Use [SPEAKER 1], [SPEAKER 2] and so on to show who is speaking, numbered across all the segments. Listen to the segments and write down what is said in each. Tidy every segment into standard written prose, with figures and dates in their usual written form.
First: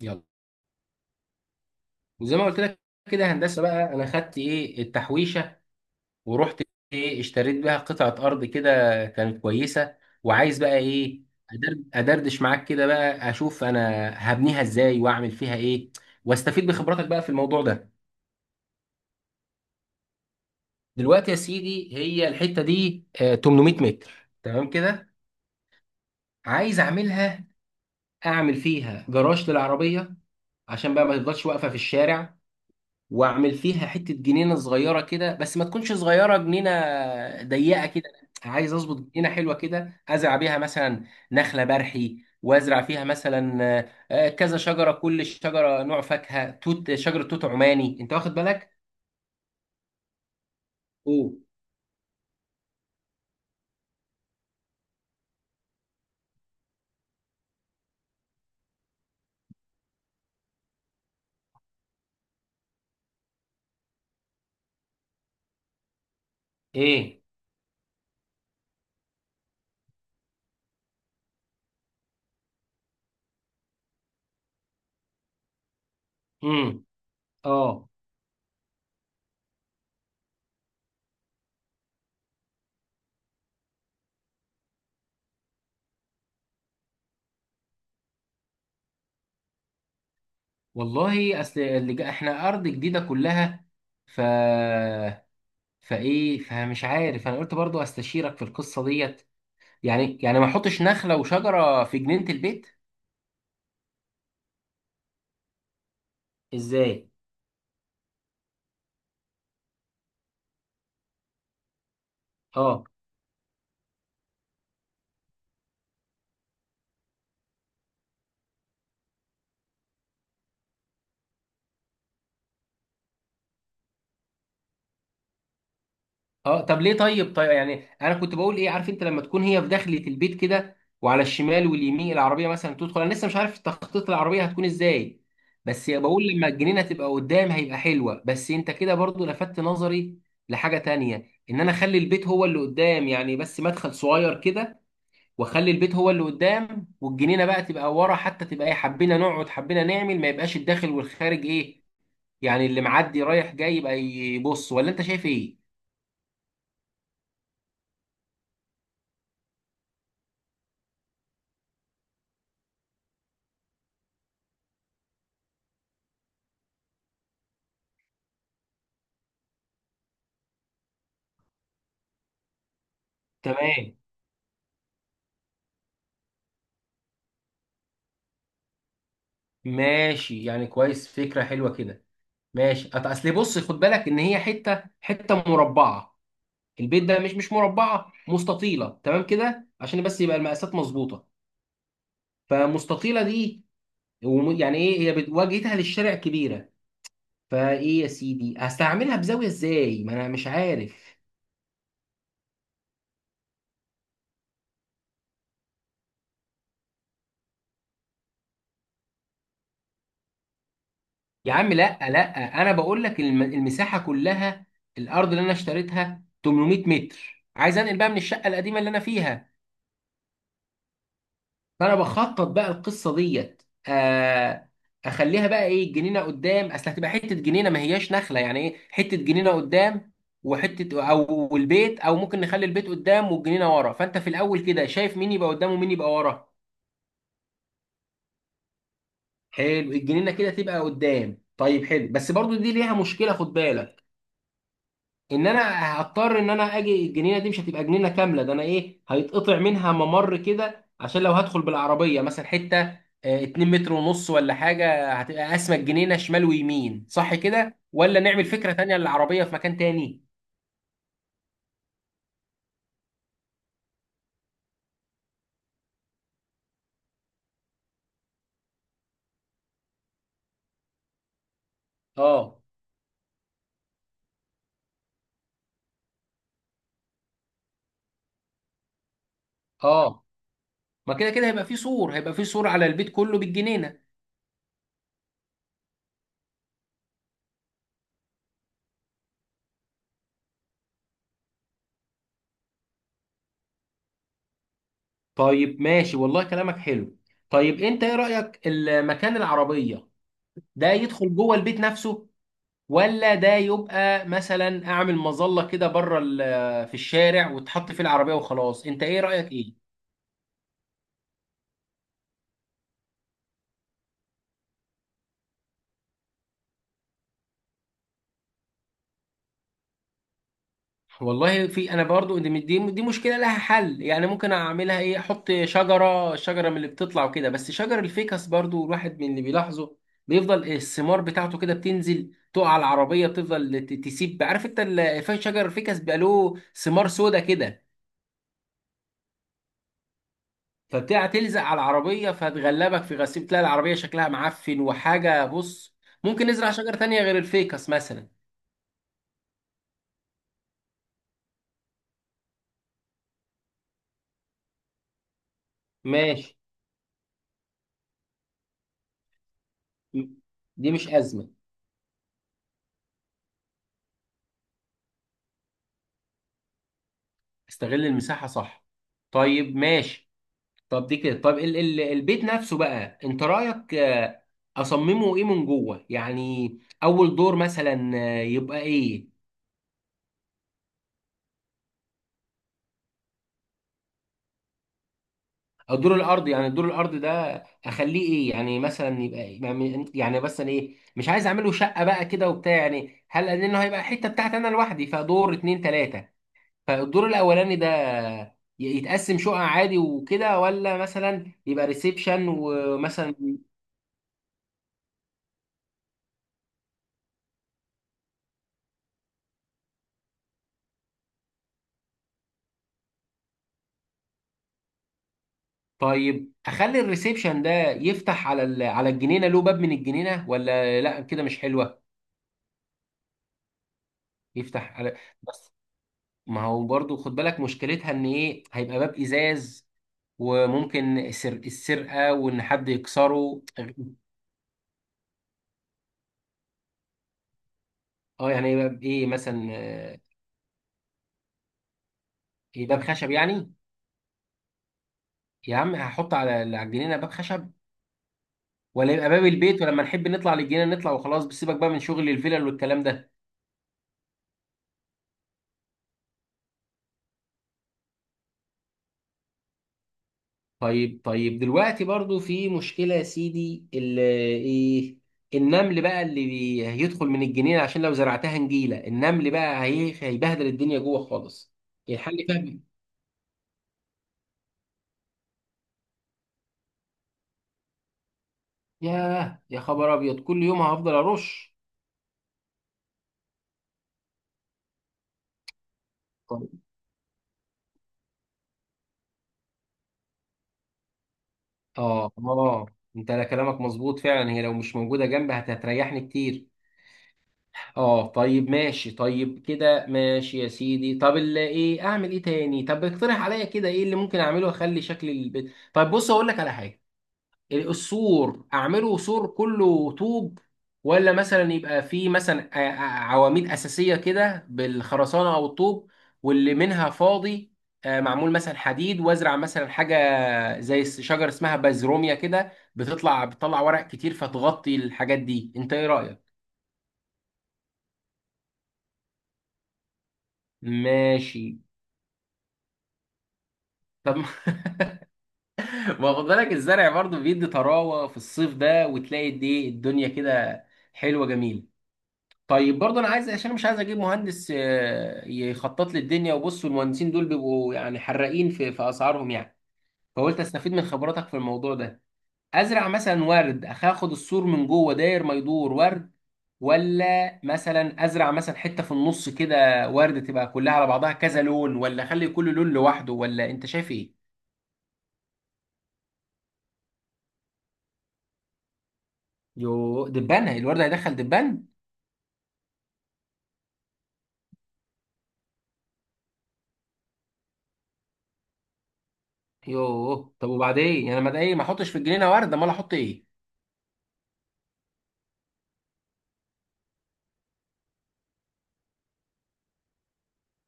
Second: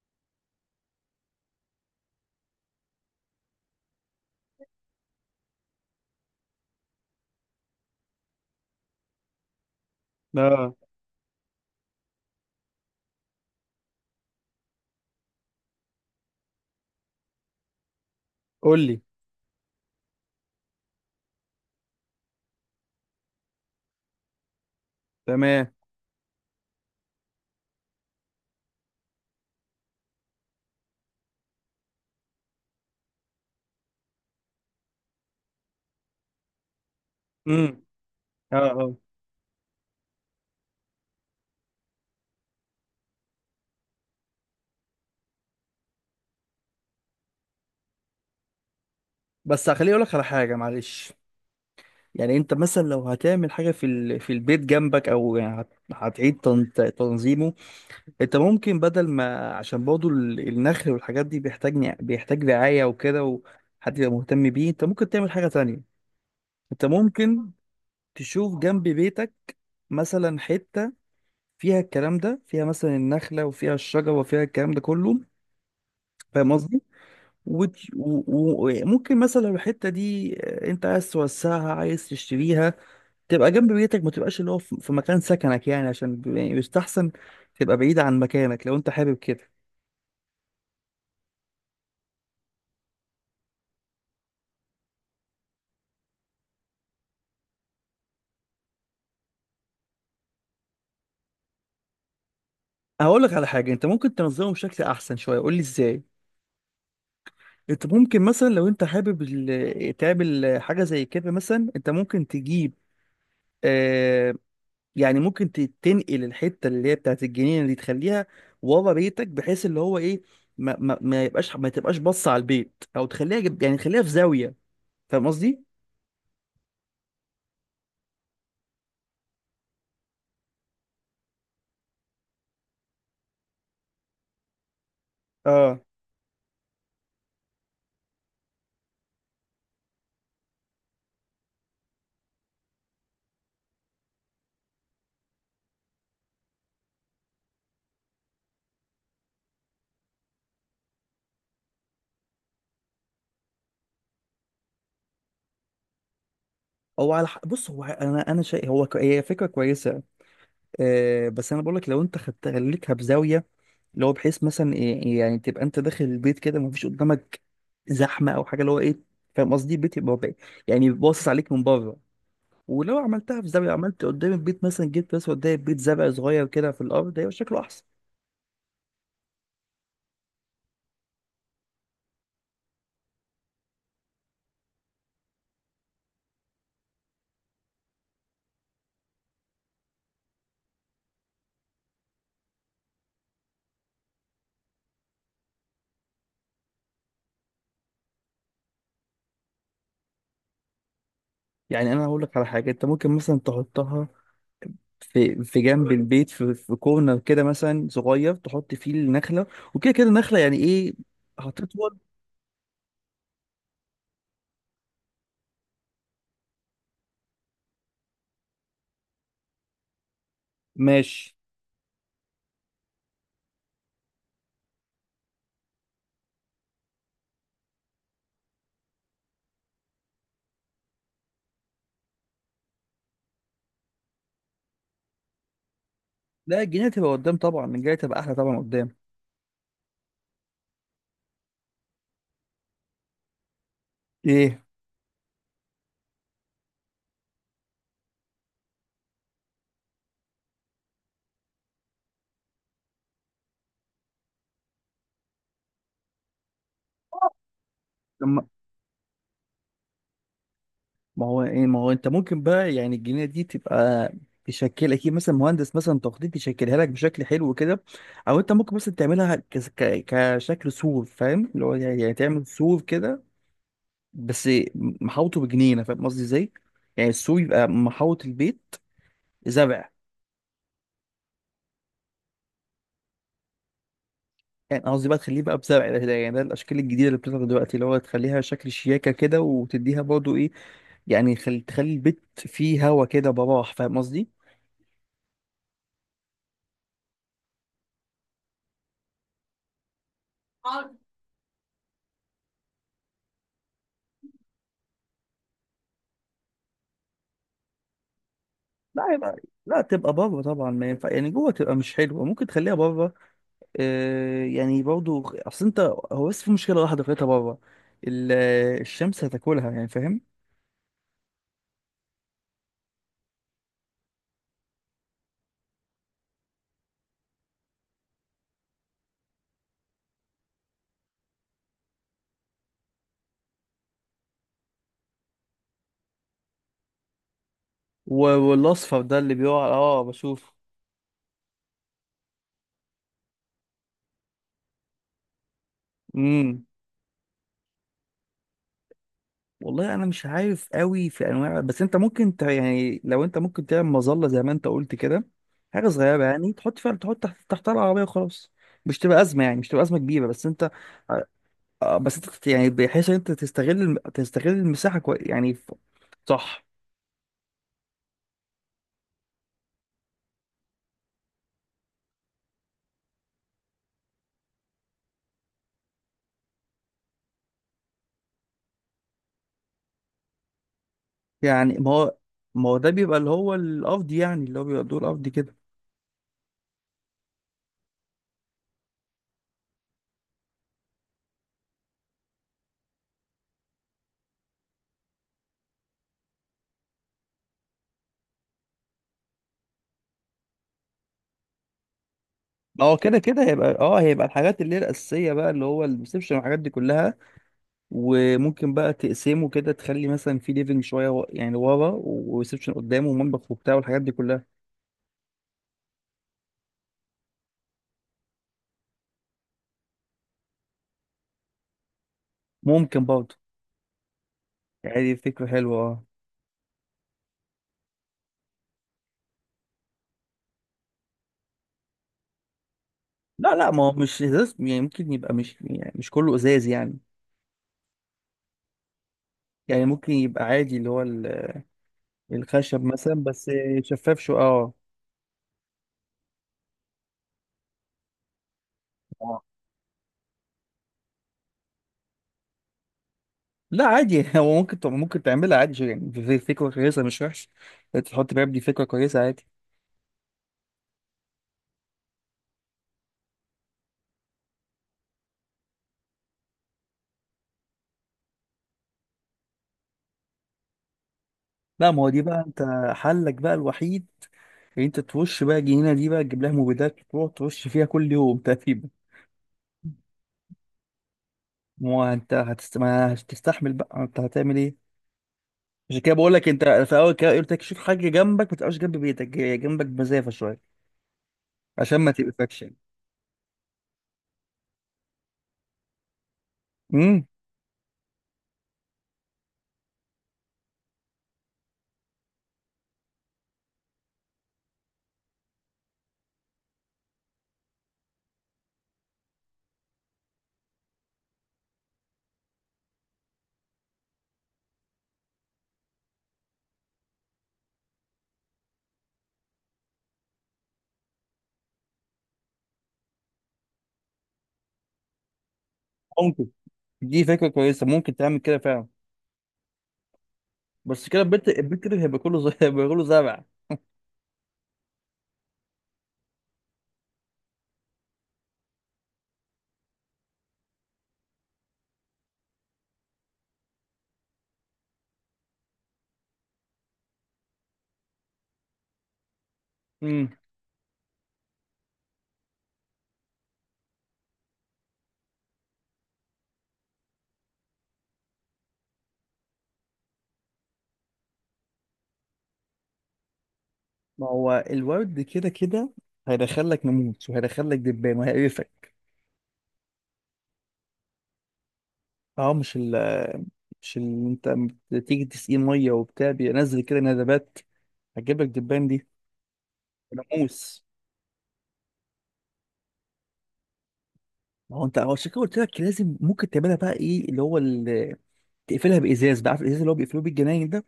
[SPEAKER 1] يلا، وزي ما قلت لك كده هندسه بقى. انا خدت ايه التحويشه ورحت ايه اشتريت بيها قطعه ارض كده. كانت كويسه. وعايز
[SPEAKER 2] اه
[SPEAKER 1] بقى ايه ادردش معاك كده بقى اشوف انا هبنيها ازاي واعمل فيها ايه، واستفيد بخبراتك بقى في الموضوع ده.
[SPEAKER 2] قول لي.
[SPEAKER 1] دلوقتي يا سيدي، هي الحته دي 800 متر. تمام كده.
[SPEAKER 2] تمام.
[SPEAKER 1] عايز اعملها، اعمل فيها جراج للعربيه عشان بقى ما تفضلش واقفه في الشارع. واعمل فيها حته جنينه صغيره كده، بس ما تكونش صغيره جنينه
[SPEAKER 2] امم
[SPEAKER 1] ضيقه كده.
[SPEAKER 2] اه
[SPEAKER 1] عايز
[SPEAKER 2] اه
[SPEAKER 1] اظبط جنينه حلوه كده، ازرع بيها مثلا نخله برحي، وازرع فيها مثلا كذا شجره، كل شجره نوع فاكهه. توت، شجره توت عماني، انت واخد بالك؟
[SPEAKER 2] بس خليني اقول لك على حاجه، معلش.
[SPEAKER 1] اوه.
[SPEAKER 2] يعني انت مثلا لو هتعمل حاجه في البيت جنبك، او يعني هتعيد تنظيمه، انت ممكن بدل ما، عشان برضه النخل والحاجات دي بيحتاج، بيحتاج رعايه وكده، وحد يبقى مهتم بيه. انت ممكن تعمل حاجه تانية. انت
[SPEAKER 1] ايه؟
[SPEAKER 2] ممكن تشوف جنب بيتك مثلا حته فيها الكلام ده، فيها مثلا النخله وفيها الشجره وفيها الكلام ده كله. فاهم
[SPEAKER 1] امم
[SPEAKER 2] قصدي؟
[SPEAKER 1] اه.
[SPEAKER 2] وت- و- و- وممكن مثلا لو الحتة دي، انت عايز توسعها، عايز تشتريها، تبقى جنب بيتك، ما تبقاش اللي هو في مكان سكنك، يعني عشان يعني بيستحسن تبقى بعيد عن مكانك لو انت حابب كده.
[SPEAKER 1] والله اصل اللي احنا ارض جديده كلها. ف فايه، فمش عارف، انا قلت برضو استشيرك في القصه ديت. يعني ما احطش نخله وشجره في جنينه البيت.
[SPEAKER 2] هقول لك على حاجة، انت ممكن تنظمه بشكل احسن شوية. قول لي ازاي.
[SPEAKER 1] ازاي؟
[SPEAKER 2] انت ممكن مثلا لو انت حابب تعمل حاجة زي كده. مثلا انت ممكن تجيب،
[SPEAKER 1] اه
[SPEAKER 2] آه، يعني ممكن تنقل الحته اللي هي بتاعت الجنينه دي، تخليها ورا بيتك، بحيث اللي هو ايه، ما تبقاش باصه على البيت، او تخليها يعني تخليها في زاويه. فاهم قصدي؟
[SPEAKER 1] اه. طب ليه؟ طيب طيب، يعني انا كنت بقول ايه، عارف انت لما تكون هي في داخلة البيت كده، وعلى الشمال واليمين العربية مثلا تدخل، انا لسه مش عارف تخطيط العربية هتكون ازاي.
[SPEAKER 2] اه،
[SPEAKER 1] بس بقول لما الجنينة تبقى قدام هيبقى حلوة. بس انت كده برضو لفتت نظري لحاجة تانية، ان انا اخلي البيت هو اللي قدام يعني، بس مدخل صغير كده، واخلي البيت هو اللي قدام والجنينة بقى تبقى ورا، حتى تبقى ايه حبينا نقعد حبينا نعمل ما يبقاش الداخل والخارج ايه، يعني اللي معدي رايح جاي يبقى يبص. ولا انت شايف ايه؟
[SPEAKER 2] هو على حق. بص، هو انا شيء، هي فكره كويسه. أه، بس انا بقول لك لو انت خدت، خليتها بزاويه، اللي هو بحيث مثلا يعني تبقى انت داخل البيت كده، ما فيش قدامك زحمه او حاجه، اللي هو ايه. فاهم قصدي؟ البيت يعني باصص عليك من بره. ولو عملتها في زاويه،
[SPEAKER 1] تمام.
[SPEAKER 2] عملت قدام البيت مثلا، جبت بس قدام البيت زرع صغير كده في الارض، هيبقى شكله احسن.
[SPEAKER 1] ماشي، يعني كويس، فكرة حلوة كده. ماشي. اصل بص خد بالك ان هي حتة حتة مربعة، البيت ده مش مربعة، مستطيلة تمام كده عشان بس يبقى المقاسات مظبوطة. فمستطيلة دي، يعني ايه، هي واجهتها للشارع كبيرة. فايه يا سيدي هستعملها بزاوية ازاي، ما انا مش عارف.
[SPEAKER 2] يعني انا هقول لك على حاجه، انت ممكن مثلا تحطها في جنب البيت، في كورنر كده مثلا صغير، تحط فيه النخله. وكده كده النخله يعني ايه،
[SPEAKER 1] يا عم
[SPEAKER 2] هتطول.
[SPEAKER 1] لا لا، انا بقول لك المساحة كلها، الارض اللي انا اشتريتها 800 متر، عايز انقل بقى من الشقة القديمة اللي انا فيها.
[SPEAKER 2] ماشي.
[SPEAKER 1] فانا بخطط بقى القصه ديت. آه، اخليها بقى ايه جنينه قدام، اصل هتبقى حته جنينه، ما هياش نخله يعني ايه، حته جنينه قدام، وحته او البيت، او ممكن نخلي البيت قدام والجنينه ورا. فانت في الاول كده شايف مين يبقى قدام ومين يبقى ورا؟
[SPEAKER 2] لا، الجنينه تبقى قدام طبعا، الجنينه تبقى احلى طبعا قدام.
[SPEAKER 1] حلو، الجنينه كده تبقى قدام. طيب، حلو. بس برضو دي ليها مشكله خد بالك،
[SPEAKER 2] ايه؟
[SPEAKER 1] ان انا هضطر ان انا اجي الجنينه دي مش هتبقى جنينه كامله، ده انا ايه هيتقطع منها ممر كده عشان لو هدخل بالعربيه مثلا حته 2 متر ونص ولا حاجه، هتبقى قاسمه الجنينه شمال ويمين. صح كده، ولا نعمل
[SPEAKER 2] لما،
[SPEAKER 1] فكره تانية للعربيه في مكان تاني؟
[SPEAKER 2] ما هو ايه، ما هو انت ممكن بقى يعني الجنيه دي تبقى، تشكل اكيد مثلا مهندس مثلا تخطيط يشكلها لك بشكل حلو كده. او انت ممكن مثلا تعملها ك- ك- كشكل سور. فاهم اللي هو يعني، يعني تعمل
[SPEAKER 1] اه
[SPEAKER 2] سور كده، بس محوطه بجنينه. فاهم قصدي ازاي؟ يعني السور يبقى محوط البيت زرع.
[SPEAKER 1] اه. ما كده كده هيبقى في سور، هيبقى في سور على البيت كله بالجنينه.
[SPEAKER 2] يعني قصدي بقى تخليه بقى بزرع يعني ده الاشكال الجديده اللي بتظهر دلوقتي، اللي هو تخليها شكل شياكه كده، وتديها برضه ايه، يعني تخلي البيت فيه هوا كده براح. فاهم قصدي؟
[SPEAKER 1] طيب ماشي، والله كلامك حلو. طيب انت ايه رايك، المكان العربيه ده يدخل جوه البيت نفسه، ولا ده يبقى مثلا اعمل مظله كده بره في الشارع وتحط فيه العربيه وخلاص؟ انت
[SPEAKER 2] لا،
[SPEAKER 1] ايه
[SPEAKER 2] يبقى،
[SPEAKER 1] رايك
[SPEAKER 2] لا
[SPEAKER 1] ايه؟
[SPEAKER 2] تبقى بره طبعا. ما ينفع يعني جوه، تبقى مش حلوه. ممكن تخليها بره. آه، يعني برضو اصل انت، هو بس في مشكله واحده خليتها بره، ال- الشمس هتاكلها يعني، فاهم؟
[SPEAKER 1] والله في، انا برضو دي مشكله لها حل يعني. ممكن اعملها ايه، احط شجره شجره من اللي بتطلع وكده، بس شجر الفيكس برضو الواحد من اللي بيلاحظه بيفضل الثمار بتاعته كده بتنزل تقع على العربيه، بتفضل تسيب، عارف انت شجر الفيكس بيبقى له ثمار سودا كده،
[SPEAKER 2] و- والاصفر ده اللي بيقع، اه بشوف.
[SPEAKER 1] فبتاع تلزق على العربية، فتغلبك في غسيل، تلاقي العربية شكلها معفن وحاجة بص. ممكن
[SPEAKER 2] امم.
[SPEAKER 1] نزرع شجرة تانية غير الفيكس مثلا.
[SPEAKER 2] والله انا مش عارف قوي في انواع، بس انت ممكن يعني لو انت ممكن تعمل مظله زي ما انت قلت كده، حاجه صغيره يعني،
[SPEAKER 1] ماشي.
[SPEAKER 2] تحط فيها، تحط تحتها العربيه وخلاص. مش تبقى ازمه يعني، مش تبقى ازمه كبيره،
[SPEAKER 1] م-
[SPEAKER 2] بس انت،
[SPEAKER 1] دي مش أزمة.
[SPEAKER 2] آه، بس انت يعني بحيث ان انت تستغل تستغل المساحه كويس يعني. صح.
[SPEAKER 1] استغل المساحة، صح. طيب ماشي. طب دي كده، طب ال البيت نفسه بقى انت رأيك، اصممه ايه من جوه يعني. اول دور مثلا يبقى ايه،
[SPEAKER 2] يعني ما هو، ما هو ده بيبقى اللي هو القفض يعني، اللي هو بيبقى الدور القفض كده.
[SPEAKER 1] او دور الارض، يعني دور الارض ده اخليه ايه يعني، مثلا يبقى، يعني مثلا ايه، مش عايز اعمله شقه بقى كده وبتاع، يعني هل لانه هيبقى حته بتاعتي انا لوحدي، فدور اتنين تلاته، فالدور الاولاني ده يتقسم شقق عادي وكده، ولا مثلا يبقى ريسبشن
[SPEAKER 2] ما هو كده كده
[SPEAKER 1] ومثلا.
[SPEAKER 2] هيبقى، اه، هيبقى الحاجات اللي هي الاساسيه بقى، اللي هو الريسبشن والحاجات دي كلها. وممكن بقى تقسمه كده، تخلي مثلا في ليفنج شويه يعني ورا، وريسبشن قدامه، ومطبخ وبتاع والحاجات دي كلها.
[SPEAKER 1] طيب اخلي الريسبشن ده يفتح على على الجنينه، له باب من الجنينه، ولا لا كده مش حلوه؟
[SPEAKER 2] ممكن برضه،
[SPEAKER 1] يفتح
[SPEAKER 2] يعني دي
[SPEAKER 1] على.
[SPEAKER 2] فكره
[SPEAKER 1] بس
[SPEAKER 2] حلوه اه.
[SPEAKER 1] ما هو برضو خد بالك مشكلتها ان ايه، هيبقى باب ازاز، وممكن السرقه، وان حد
[SPEAKER 2] لا
[SPEAKER 1] يكسره.
[SPEAKER 2] لا، ما هو مش ازاز يعني، ممكن يبقى مش يعني مش كله ازاز يعني.
[SPEAKER 1] اه يعني ايه باب، ايه مثلا
[SPEAKER 2] يعني ممكن يبقى عادي اللي هو الخشب
[SPEAKER 1] ايه باب
[SPEAKER 2] مثلا،
[SPEAKER 1] خشب
[SPEAKER 2] بس
[SPEAKER 1] يعني؟
[SPEAKER 2] شفاف شو، اه.
[SPEAKER 1] يا عم هحط على الجنينه باب خشب، ولا يبقى
[SPEAKER 2] اه،
[SPEAKER 1] باب البيت ولما نحب نطلع للجنينه نطلع وخلاص، بس سيبك بقى من شغل الفلل والكلام ده.
[SPEAKER 2] لا عادي هو ممكن ممكن تعملها عادي، يعني في فكرة كويسة مش وحش. إنت تحط باب، دي فكرة كويسة عادي.
[SPEAKER 1] طيب طيب، دلوقتي برضو في مشكله يا سيدي ايه، النمل بقى اللي هيدخل من الجنينه، عشان لو زرعتها نجيله، النمل بقى هيبهدل الدنيا جوه خالص.
[SPEAKER 2] لا، ما هو دي
[SPEAKER 1] الحل
[SPEAKER 2] بقى انت
[SPEAKER 1] فيها؟
[SPEAKER 2] حلك بقى الوحيد، ان انت تخش بقى الجنينة دي، بقى تجيب لها مبيدات وتروح تخش فيها كل يوم تقريبا.
[SPEAKER 1] ياه يا خبر ابيض، كل يوم هفضل ارش؟
[SPEAKER 2] ما هو انت ما هتستحمل بقى، انت هتعمل ايه؟ عشان كده بقول لك انت،
[SPEAKER 1] طيب.
[SPEAKER 2] في اول كده قلت لك شوف حاجة جنبك، ما تبقاش جنب بيتك، جنبك بمسافة شوية، عشان ما
[SPEAKER 1] اه
[SPEAKER 2] تبقاش يعني.
[SPEAKER 1] اه، انت لا كلامك مظبوط فعلا، هي لو مش موجوده جنبي هتريحني كتير.
[SPEAKER 2] امم.
[SPEAKER 1] اه طيب ماشي، طيب كده ماشي يا سيدي، طب اللي ايه، اعمل ايه تاني؟ طب اقترح عليا كده ايه اللي ممكن اعمله اخلي شكل البيت؟ طيب بص اقول لك على حاجه، السور اعمله سور كله طوب، ولا مثلا يبقى فيه مثلا عواميد اساسيه كده بالخرسانه او الطوب، واللي منها فاضي معمول مثلا حديد، وازرع مثلا حاجه زي شجره اسمها بازروميا كده بتطلع بتطلع ورق كتير فتغطي الحاجات دي، انت ايه رايك؟
[SPEAKER 2] ممكن، دي فكرة كويسة، ممكن تعمل كده فعلا. بس كده البيت،
[SPEAKER 1] ماشي.
[SPEAKER 2] البيت كده هيبقى كله هيبقى كله زرع.
[SPEAKER 1] طب ما ما خد بالك الزرع برضه بيدي طراوه في الصيف ده، وتلاقي دي الدنيا كده حلوه جميله. طيب برضه انا عايز عشان مش عايز اجيب مهندس يخطط لي الدنيا، وبص المهندسين دول بيبقوا يعني حراقين في اسعارهم يعني،
[SPEAKER 2] امم.
[SPEAKER 1] فقلت استفيد من خبراتك في الموضوع ده. ازرع مثلا ورد، اخد السور من جوه داير ما يدور ورد، ولا مثلا ازرع مثلا حته في النص كده ورد، تبقى كلها على بعضها كذا لون، ولا اخلي كل لون لوحده؟ ولا انت شايف
[SPEAKER 2] ما
[SPEAKER 1] ايه؟
[SPEAKER 2] هو الورد كده كده هيدخل لك ناموس، وهيدخل لك دبان، وهيقرفك.
[SPEAKER 1] يوه، دبان الورد هيدخل دبان؟
[SPEAKER 2] اه، مش اللي انت، أما تيجي تسقيه ميه وبتاع، بينزل كده ندبات، هتجيب لك دبان دي.
[SPEAKER 1] يوه، طب
[SPEAKER 2] ناموس.
[SPEAKER 1] وبعدين يعني، ما ده ايه، ما احطش في الجنينه ورد، امال احط ايه؟
[SPEAKER 2] ما هو انت، هو عشان كده قلت لك لازم، ممكن تعملها بقى ايه اللي هو تقفلها بازاز بقى. عارف الازاز اللي هو بيقفلوه بالجناين ده؟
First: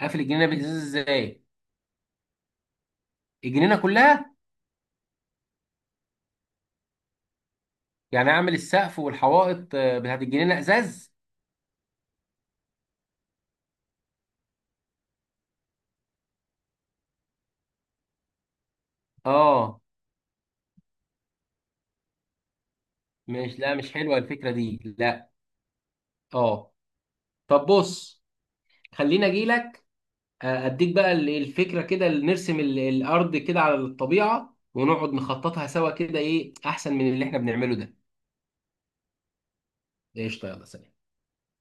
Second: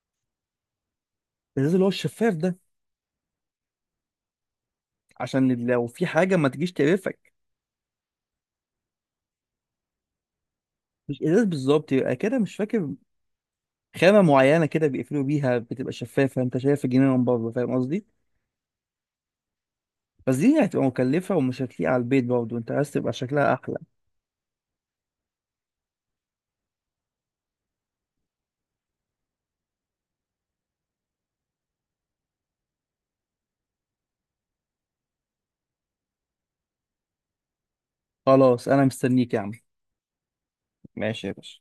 [SPEAKER 1] اقفل الجنينه بالازاز ازاي؟
[SPEAKER 2] الازاز اللي هو الشفاف ده،
[SPEAKER 1] الجنينه كلها؟
[SPEAKER 2] عشان لو في حاجه ما تجيش تقرفك.
[SPEAKER 1] يعني اعمل السقف والحوائط بتاعت الجنينه ازاز؟
[SPEAKER 2] مش ازاز بالظبط، يبقى كده مش فاكر، خامة معينة كده بيقفلوا بيها، بتبقى شفافة انت شايف الجنينة من بره. فاهم قصدي؟
[SPEAKER 1] اه.
[SPEAKER 2] بس دي هتبقى مكلفة، ومش هتليق على البيت برضه، انت عايز تبقى شكلها
[SPEAKER 1] مش، لا
[SPEAKER 2] أحلى.
[SPEAKER 1] مش حلوه الفكره دي، لا. اه. طب بص، خليني اجي لك اديك بقى الفكره كده، اللي نرسم الارض كده على الطبيعه ونقعد نخططها سوا كده، ايه احسن من اللي احنا بنعمله ده.
[SPEAKER 2] خلاص أنا مستنيك يا عم.
[SPEAKER 1] قشطه، يلا سلام.
[SPEAKER 2] ماشي يا باشا.